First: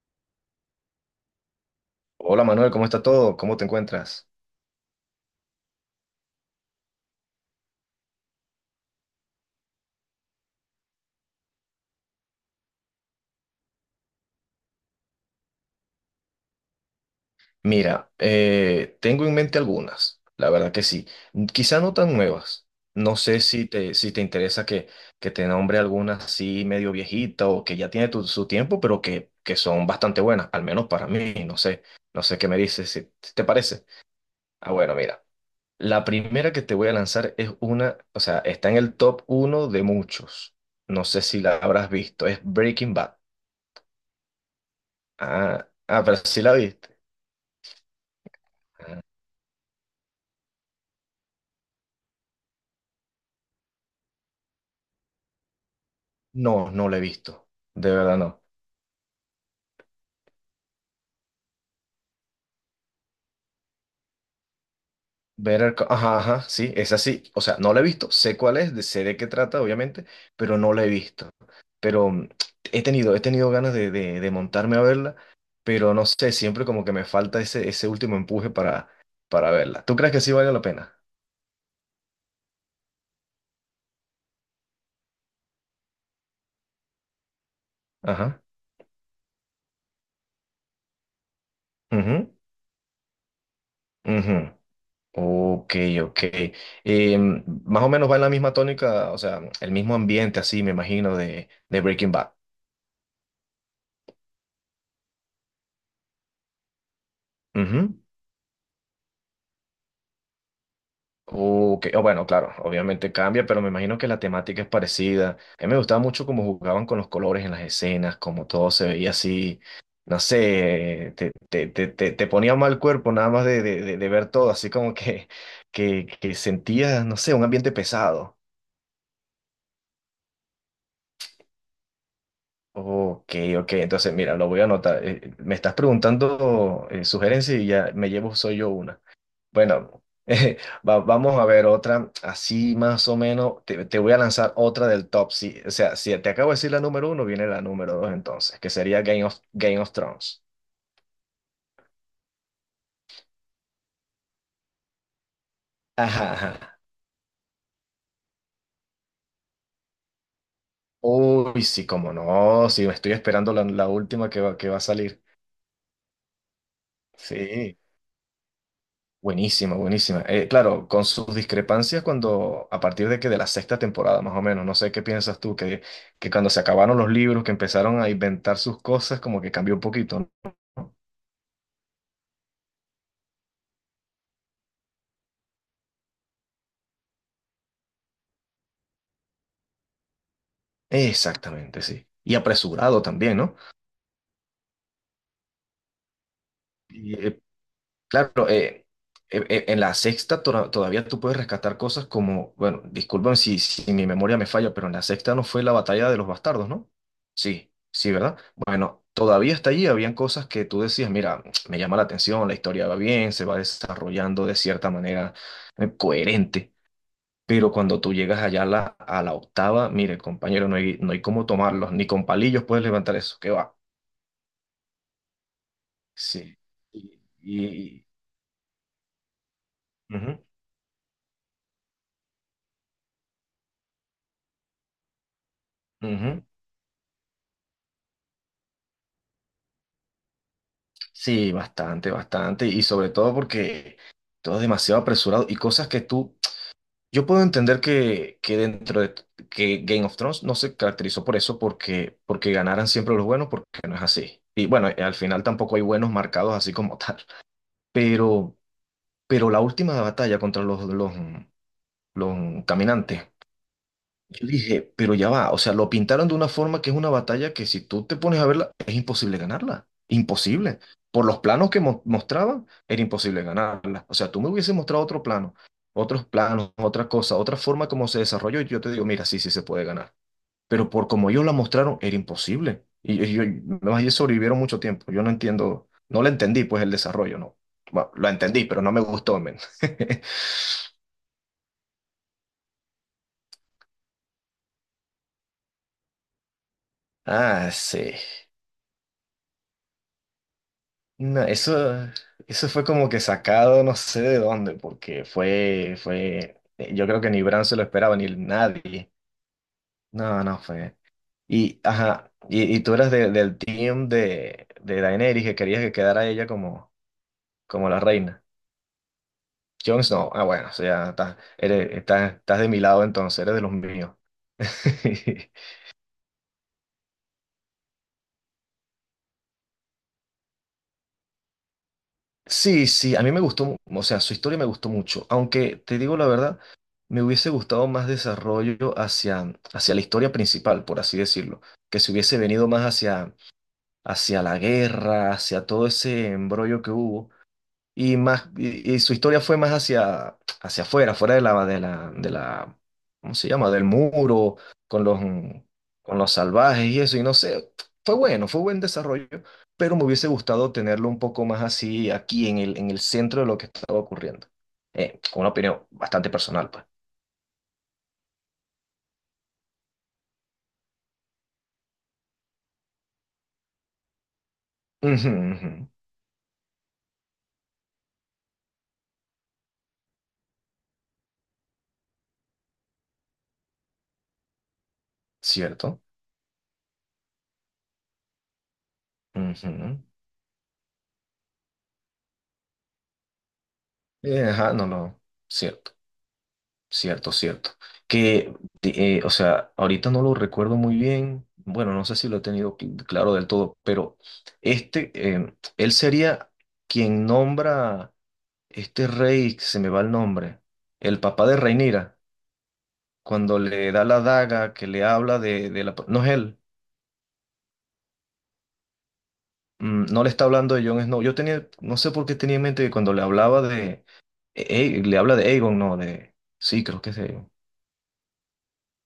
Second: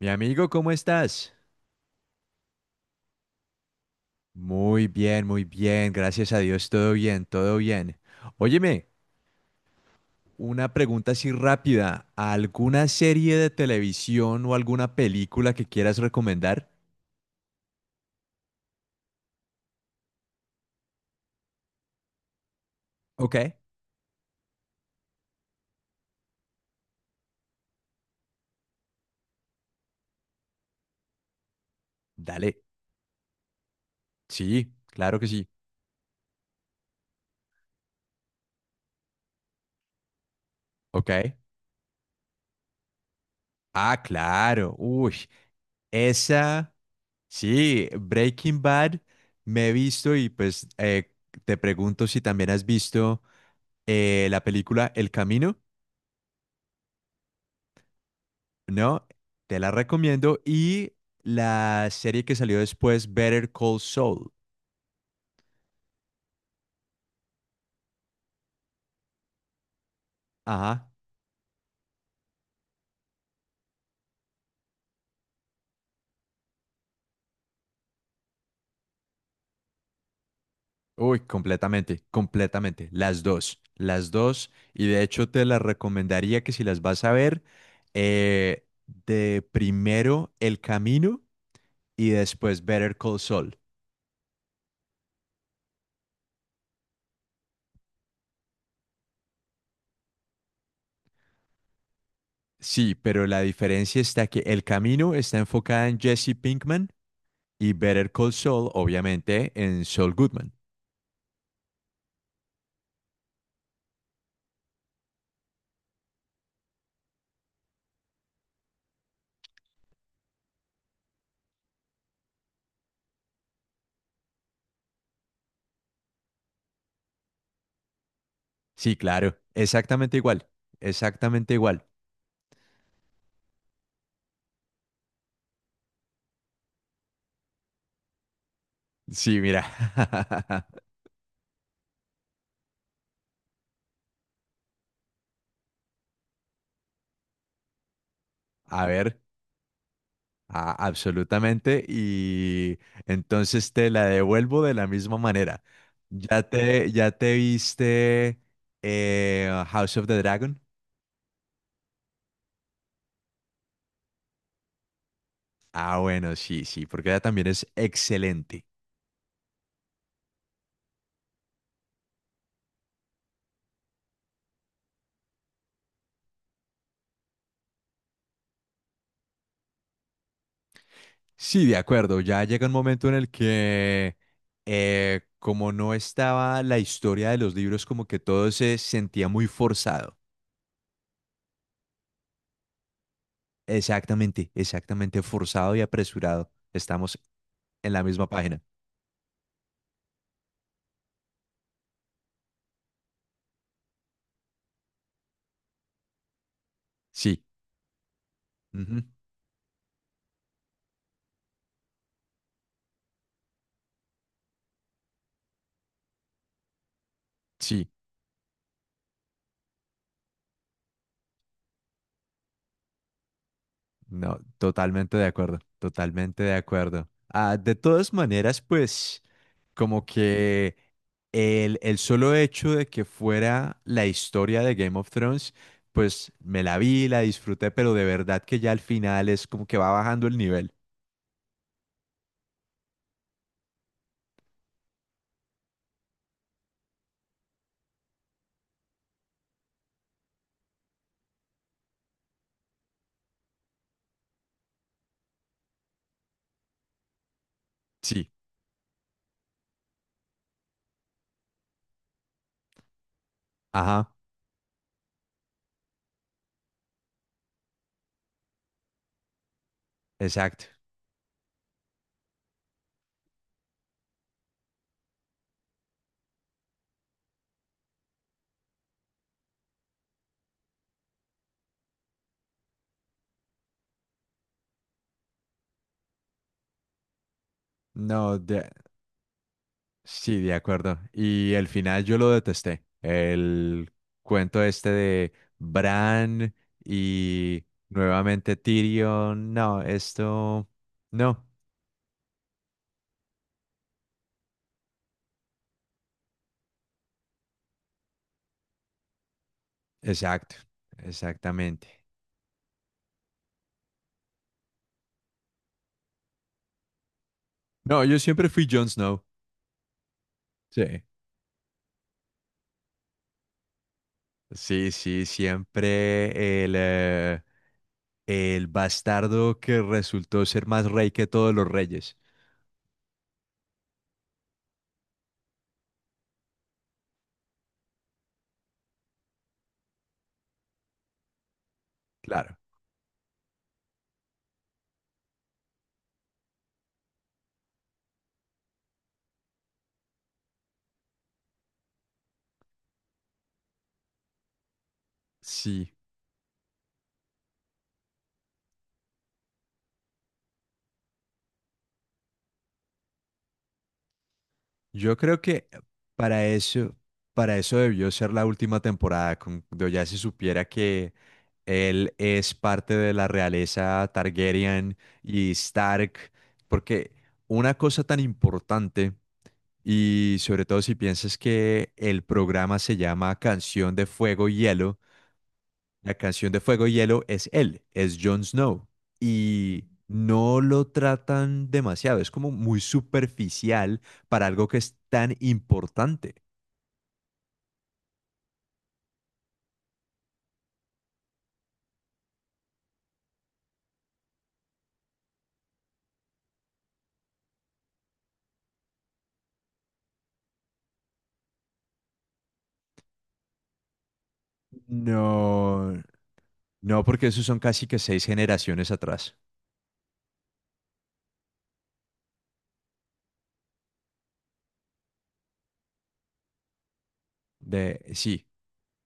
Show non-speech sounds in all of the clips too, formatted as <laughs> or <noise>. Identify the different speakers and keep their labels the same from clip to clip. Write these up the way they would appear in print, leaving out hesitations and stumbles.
Speaker 1: Mi amigo, ¿cómo estás?
Speaker 2: Hola Manuel, ¿cómo está todo? ¿Cómo te encuentras?
Speaker 1: Muy bien, gracias a Dios, todo bien, todo bien. Óyeme, una pregunta así rápida. ¿Alguna serie de televisión o alguna película que quieras recomendar?
Speaker 2: Mira, tengo en mente algunas, la verdad que sí. Quizá no tan nuevas. No
Speaker 1: Ok,
Speaker 2: sé si te interesa que te nombre algunas así medio viejita o que ya tiene su tiempo, pero que son bastante buenas, al menos para mí, no sé. No sé qué
Speaker 1: dale.
Speaker 2: me dices, si te parece.
Speaker 1: Sí,
Speaker 2: Ah, bueno,
Speaker 1: claro
Speaker 2: mira.
Speaker 1: que sí.
Speaker 2: La primera que te voy a lanzar es una, o sea, está en el top uno de muchos. No
Speaker 1: Ok.
Speaker 2: sé si la habrás visto, es Breaking Bad.
Speaker 1: Ah, claro. Uy,
Speaker 2: Ah, pero sí la
Speaker 1: esa,
Speaker 2: viste.
Speaker 1: sí, Breaking Bad me he visto y pues te pregunto si también has visto la película El Camino.
Speaker 2: No, no la he visto. De verdad no.
Speaker 1: No, te la recomiendo. Y la serie que salió después, Better Call Saul.
Speaker 2: Ajá, ajá, sí, es así. O sea, no la he visto. Sé cuál es, sé de qué trata, obviamente, pero no la he
Speaker 1: Ajá.
Speaker 2: visto. Pero he tenido ganas de montarme a verla, pero no sé, siempre como que me falta ese último empuje para verla. ¿Tú crees que sí vale la pena?
Speaker 1: Uy, completamente, completamente. Las dos, las dos. Y de hecho te las recomendaría que si las vas a ver,
Speaker 2: Ajá.
Speaker 1: eh, de primero El Camino y
Speaker 2: Ujú,
Speaker 1: después Better Call Saul.
Speaker 2: ujú. Ok, ok. Más o menos va en la misma tónica, o sea, el mismo ambiente así, me imagino, de Breaking Bad.
Speaker 1: Sí, pero la diferencia está que El Camino está enfocada en Jesse Pinkman y
Speaker 2: Ujú.
Speaker 1: Better Call Saul, obviamente, en Saul Goodman.
Speaker 2: Ok, o bueno, claro, obviamente cambia, pero me imagino que la temática es parecida. A mí me gustaba mucho cómo jugaban con los colores en las escenas, cómo todo se veía así, no sé, te ponía mal cuerpo nada más de ver todo, así como <laughs> que sentías, no sé, un ambiente pesado.
Speaker 1: Sí, claro, exactamente igual, exactamente igual.
Speaker 2: Ok, ok, entonces mira, lo voy a anotar. Me estás preguntando sugerencias y ya me llevo, soy yo una.
Speaker 1: Sí, mira.
Speaker 2: Bueno,
Speaker 1: <laughs>
Speaker 2: <laughs> vamos a ver otra, así más o menos, te voy a lanzar otra del top. Si, o sea, si te acabo de decir la número uno, viene la número dos entonces, que
Speaker 1: A
Speaker 2: sería
Speaker 1: ver,
Speaker 2: Game of Thrones.
Speaker 1: absolutamente. Y entonces te la devuelvo de la misma manera.
Speaker 2: Ajá, ajá.
Speaker 1: ¿Ya te viste House of the Dragon?
Speaker 2: Uy, sí, cómo no, sí, estoy esperando la última que va a salir.
Speaker 1: Ah, bueno, sí, sí, porque ella también es
Speaker 2: Sí,
Speaker 1: excelente.
Speaker 2: buenísima, buenísima. Claro, con sus discrepancias cuando, a partir de que de la sexta temporada, más o menos, no sé qué piensas tú, que cuando se acabaron los libros, que empezaron a inventar sus cosas, como que cambió un poquito, ¿no?
Speaker 1: Sí, de acuerdo. Ya llega un momento en el que como no estaba la historia de los libros, como que todo se sentía muy forzado.
Speaker 2: Exactamente, sí. Y apresurado también, ¿no?
Speaker 1: Exactamente, exactamente forzado y apresurado.
Speaker 2: Y,
Speaker 1: Estamos
Speaker 2: eh,
Speaker 1: en la misma
Speaker 2: claro,
Speaker 1: página.
Speaker 2: eh, en la todavía tú puedes rescatar cosas como, bueno, disculpen si mi memoria me falla, pero en la sexta no fue la batalla de los bastardos, ¿no?
Speaker 1: Sí,
Speaker 2: Sí, sí, ¿verdad?
Speaker 1: ujú,
Speaker 2: Bueno, todavía hasta allí habían cosas que tú decías, mira, <tsk> me llama la atención, la historia va bien, se va desarrollando de cierta manera coherente. Pero
Speaker 1: sí,
Speaker 2: cuando tú llegas allá a a la octava, mire, compañero, no hay cómo tomarlos, ni con palillos puedes levantar eso, ¿qué va?
Speaker 1: no, totalmente de acuerdo, totalmente de
Speaker 2: Sí.
Speaker 1: acuerdo.
Speaker 2: Y,
Speaker 1: Ah, de
Speaker 2: y-
Speaker 1: todas maneras, pues, como
Speaker 2: Ujú,
Speaker 1: que el solo hecho de que fuera la historia de Game of Thrones, pues
Speaker 2: ujú.
Speaker 1: me la vi, la disfruté, pero de verdad que ya al final es como que va bajando el nivel.
Speaker 2: Sí, bastante, bastante. Y sobre todo porque todo es demasiado apresurado y cosas que tú... Yo puedo entender que dentro de... que Game of Thrones no se caracterizó por eso, porque ganaran siempre los buenos, porque no es así. Y bueno, al final tampoco hay buenos marcados así como <laughs> tal.
Speaker 1: Sí,
Speaker 2: Pero, pero la última batalla contra los caminantes.
Speaker 1: ajá,
Speaker 2: Yo dije, pero ya va, o sea, lo pintaron de una forma que es una batalla que si tú te pones a verla, es imposible ganarla,
Speaker 1: exacto.
Speaker 2: imposible. Por los planos que mostraban, era imposible ganarla. O sea, tú me hubieses mostrado otro plano, otros planos, otra cosa, otra forma como se desarrolló, y yo te digo, mira, sí, sí se puede ganar. Pero por como ellos la mostraron, era imposible. Y yo, además, ellos sobrevivieron mucho tiempo. Yo no entiendo, no la entendí, pues el desarrollo, no. Bueno, lo
Speaker 1: No,
Speaker 2: entendí,
Speaker 1: de-
Speaker 2: pero no me gustó, men. <laughs>
Speaker 1: Sí, de acuerdo. Y el final yo lo detesté. El cuento este de Bran y
Speaker 2: Ah, sí.
Speaker 1: nuevamente Tyrion. No, esto...
Speaker 2: No,
Speaker 1: No,
Speaker 2: eso fue como que sacado no sé de dónde, porque yo creo que ni Bran se lo esperaba, ni nadie. No,
Speaker 1: exacto,
Speaker 2: no fue. Y,
Speaker 1: exactamente.
Speaker 2: ajá, y tú eras del team de Daenerys, que querías que quedara ella como, como la
Speaker 1: No, yo
Speaker 2: reina.
Speaker 1: siempre fui Jon Snow.
Speaker 2: Jon Snow, ah, bueno, o
Speaker 1: Sí.
Speaker 2: sea, estás de mi lado entonces, eres de los míos.
Speaker 1: Sí,
Speaker 2: <laughs>
Speaker 1: sí, siempre el bastardo que resultó ser más rey que todos los reyes.
Speaker 2: Sí, sí, a mí me gustó, o sea, su historia me gustó mucho, aunque te digo la verdad, me hubiese gustado más desarrollo hacia, hacia la historia principal, por así decirlo, que se hubiese
Speaker 1: Claro,
Speaker 2: venido más hacia, hacia la guerra, hacia todo ese embrollo que hubo y más y su historia fue más hacia hacia afuera, fuera de la de la de la ¿cómo se llama? Del muro con los
Speaker 1: sí.
Speaker 2: con los salvajes y eso y no sé, fue bueno, fue buen desarrollo, pero me hubiese gustado tenerlo un poco más así aquí en el centro de lo que estaba ocurriendo.
Speaker 1: Yo creo
Speaker 2: Una
Speaker 1: que
Speaker 2: opinión bastante
Speaker 1: para
Speaker 2: personal, pues.
Speaker 1: eso, para eso debió ser la última temporada, cuando ya se supiera que él es parte de la realeza Targaryen
Speaker 2: Ujú,
Speaker 1: y
Speaker 2: ujú,
Speaker 1: Stark, porque una cosa tan importante, y sobre todo si piensas que el programa se llama Canción de Fuego y Hielo,
Speaker 2: cierto.
Speaker 1: la canción de Fuego y Hielo es él, es Jon Snow. Y
Speaker 2: Ujú.
Speaker 1: no lo tratan demasiado, es como muy superficial para algo
Speaker 2: Ajá,
Speaker 1: que
Speaker 2: no
Speaker 1: es
Speaker 2: lo
Speaker 1: tan
Speaker 2: cierto.
Speaker 1: importante.
Speaker 2: Cierto, cierto. Que, o sea, ahorita no lo recuerdo muy bien. Bueno, no sé si lo he tenido claro del todo, pero este, él sería quien nombra este rey, que se me va el nombre, el papá de Rhaenyra, cuando le da la daga, que le habla de
Speaker 1: No,
Speaker 2: la... No es él,
Speaker 1: no, porque esos son casi que seis generaciones atrás.
Speaker 2: mm, no le está hablando de Jon Snow. Yo tenía, no sé por qué tenía en mente que cuando le hablaba de... le habla de Aegon, no, de... Sí, creo que es de Aegon.
Speaker 1: De, sí,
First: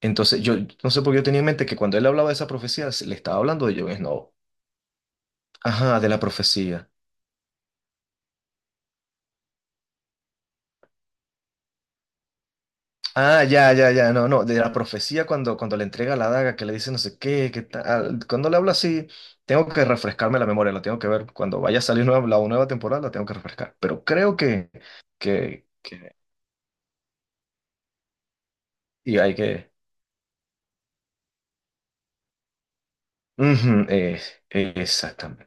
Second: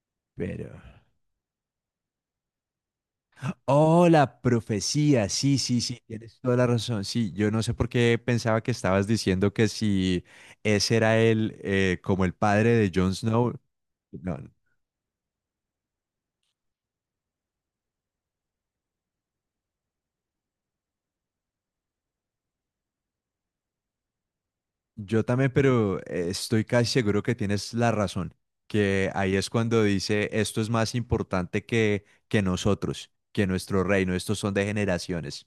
Speaker 2: Entonces, yo
Speaker 1: pero...
Speaker 2: no sé por qué yo tenía en mente que cuando él hablaba de esa profecía, le estaba hablando de Jon
Speaker 1: Oh,
Speaker 2: Snow.
Speaker 1: la profecía, sí, sí, sí,
Speaker 2: Ajá, de la
Speaker 1: tienes toda la
Speaker 2: profecía.
Speaker 1: razón. Sí, yo no sé por qué pensaba que estabas diciendo que si ese era él, como el padre de Jon
Speaker 2: Ah,
Speaker 1: Snow.
Speaker 2: ya, ya, ya, no,
Speaker 1: No,
Speaker 2: no, de la profecía cuando le entrega la daga, que le dice no sé qué, qué tal. Cuando le habla así, tengo que refrescarme la memoria, la tengo que ver. Cuando vaya a salir nueva, la nueva temporada, la tengo que refrescar. Pero creo
Speaker 1: yo también,
Speaker 2: que,
Speaker 1: pero estoy casi seguro que tienes la razón, que
Speaker 2: y hay
Speaker 1: ahí es
Speaker 2: que...
Speaker 1: cuando dice, esto es más importante que nosotros, que nuestro
Speaker 2: Ujú,
Speaker 1: reino, estos son de generaciones.
Speaker 2: exactamente.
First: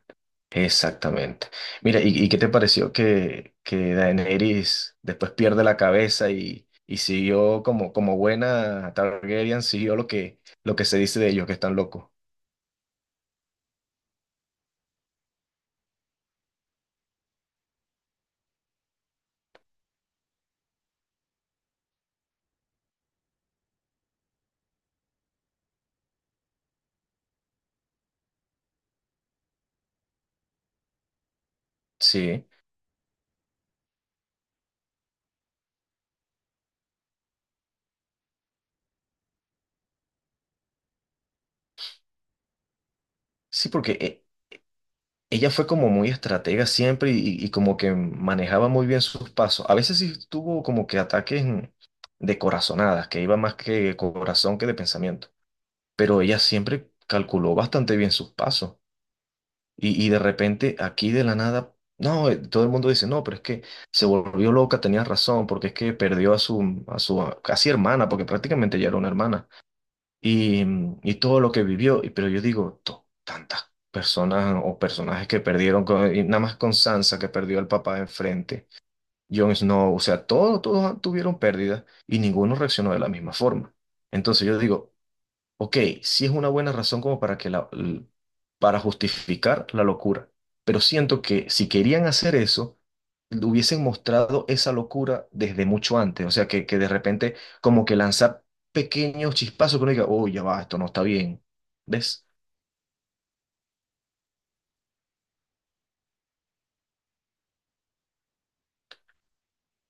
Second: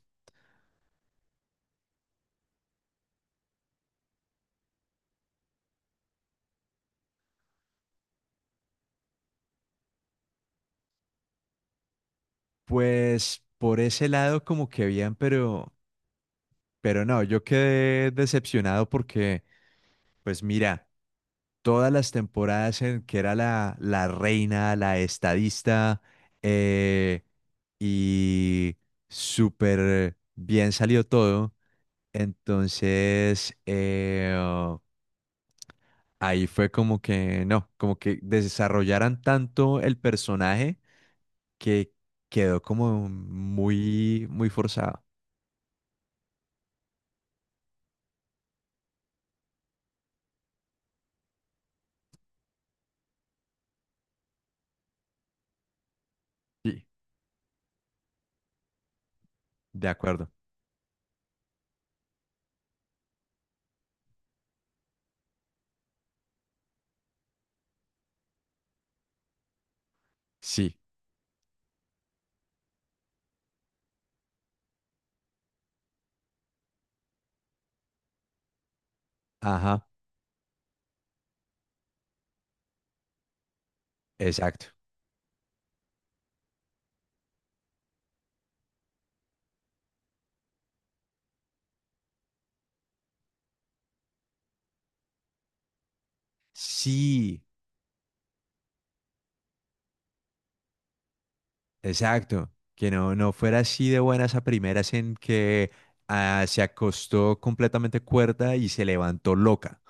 Speaker 2: Exactamente. Mira, ¿ y qué te pareció que Daenerys después pierde la cabeza y siguió como, como buena Targaryen, siguió lo lo que se dice de ellos, que están locos?
Speaker 1: Pues por ese lado como que bien, pero no, yo quedé decepcionado porque, pues mira, todas las temporadas en que era la reina, la estadista, eh, y súper bien salió todo.
Speaker 2: Sí,
Speaker 1: Entonces, oh, ahí fue como que, no, como que desarrollaran tanto el personaje que quedó como
Speaker 2: sí, porque
Speaker 1: muy, muy forzado.
Speaker 2: ella fue como muy estratega siempre y como que manejaba muy bien sus pasos. A veces sí tuvo como que ataques de corazonadas, que iba más que corazón que de pensamiento, pero ella
Speaker 1: Sí.
Speaker 2: siempre calculó bastante bien sus pasos.
Speaker 1: De
Speaker 2: Y de
Speaker 1: acuerdo.
Speaker 2: repente, aquí de la nada, no, todo el mundo dice, no, pero es que se volvió loca, tenía razón, porque es que perdió a a su casi hermana, porque prácticamente ya era una hermana, y,
Speaker 1: Sí,
Speaker 2: y todo lo que vivió. Y- Pero yo digo, Tantas personas o personajes que perdieron, y nada más con Sansa, que perdió al papá enfrente, Jon
Speaker 1: ajá,
Speaker 2: Snow, o sea, todos, todos tuvieron pérdidas y ninguno reaccionó de la misma forma. Entonces yo
Speaker 1: exacto.
Speaker 2: digo, ok, sí es una buena razón como para que para justificar la locura, pero siento que si querían hacer eso, le hubiesen mostrado esa locura desde mucho antes, o sea, que de repente
Speaker 1: Sí,
Speaker 2: como que lanzar pequeños chispazos que uno diga, oh, ya va, esto no está bien, ¿ves?
Speaker 1: exacto. Que no, no fuera así de buenas a primeras en que ah, se acostó completamente cuerda y se levantó loca.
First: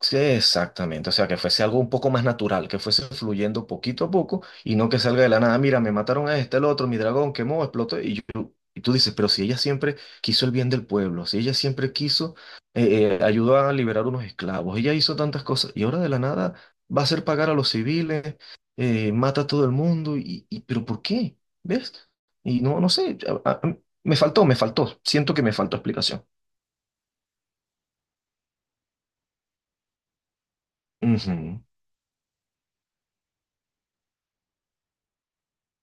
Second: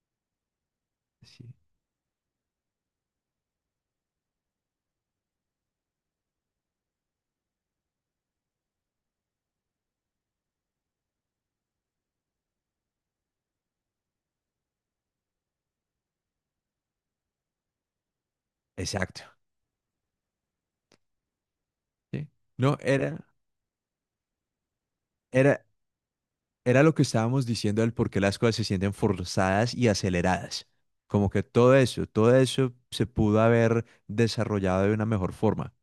Speaker 2: Sí, exactamente. O sea, que
Speaker 1: Sí,
Speaker 2: fuese algo un poco más natural, que fuese fluyendo poquito a poco y no que salga de la nada. Mira, me mataron a este, el otro, mi dragón quemó, explotó. Y tú dices, pero si ella siempre quiso el bien del pueblo, si ella siempre quiso, ayudó a liberar unos esclavos, ella hizo tantas cosas y ahora de la nada va a hacer pagar a los civiles,
Speaker 1: exacto.
Speaker 2: mata a todo el mundo. Pero ¿por qué? ¿Ves?
Speaker 1: Sí.
Speaker 2: Y
Speaker 1: No,
Speaker 2: no, no sé,
Speaker 1: era...
Speaker 2: a- a- me faltó, me faltó. Siento que me
Speaker 1: Era,
Speaker 2: faltó explicación.
Speaker 1: era lo que estábamos diciendo del por qué las cosas se sienten forzadas y aceleradas. Como que
Speaker 2: Ujú.
Speaker 1: todo eso se pudo haber desarrollado de una mejor forma.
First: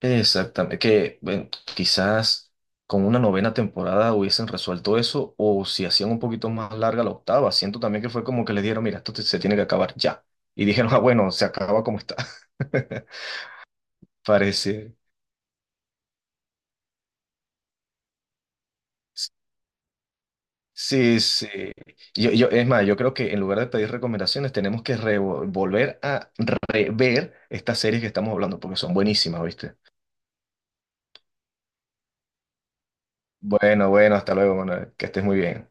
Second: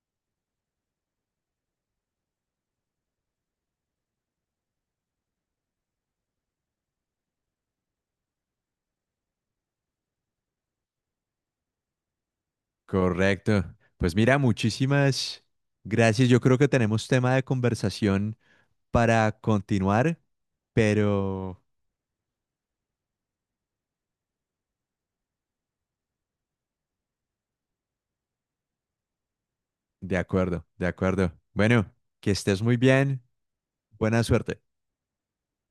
Speaker 2: Exactamente, que bueno, quizás con una novena temporada hubiesen resuelto eso o si hacían un poquito más larga la octava. Siento también que fue como que les dijeron, mira, se tiene que acabar ya. Y dijeron, ah, bueno, se acaba como está. <laughs>
Speaker 1: Correcto. Pues mira,
Speaker 2: Parece.
Speaker 1: muchísimas gracias. Yo creo que tenemos tema de conversación para continuar,
Speaker 2: Sí, sí.
Speaker 1: pero
Speaker 2: Es más, yo creo que en lugar de pedir recomendaciones, tenemos que volver a rever estas series que estamos hablando porque son buenísimas, ¿viste?
Speaker 1: de acuerdo, de acuerdo. Bueno, que estés muy bien.
Speaker 2: Bueno, bueno,
Speaker 1: Buena
Speaker 2: hasta luego,
Speaker 1: suerte.
Speaker 2: Manuel. Que estés muy bien.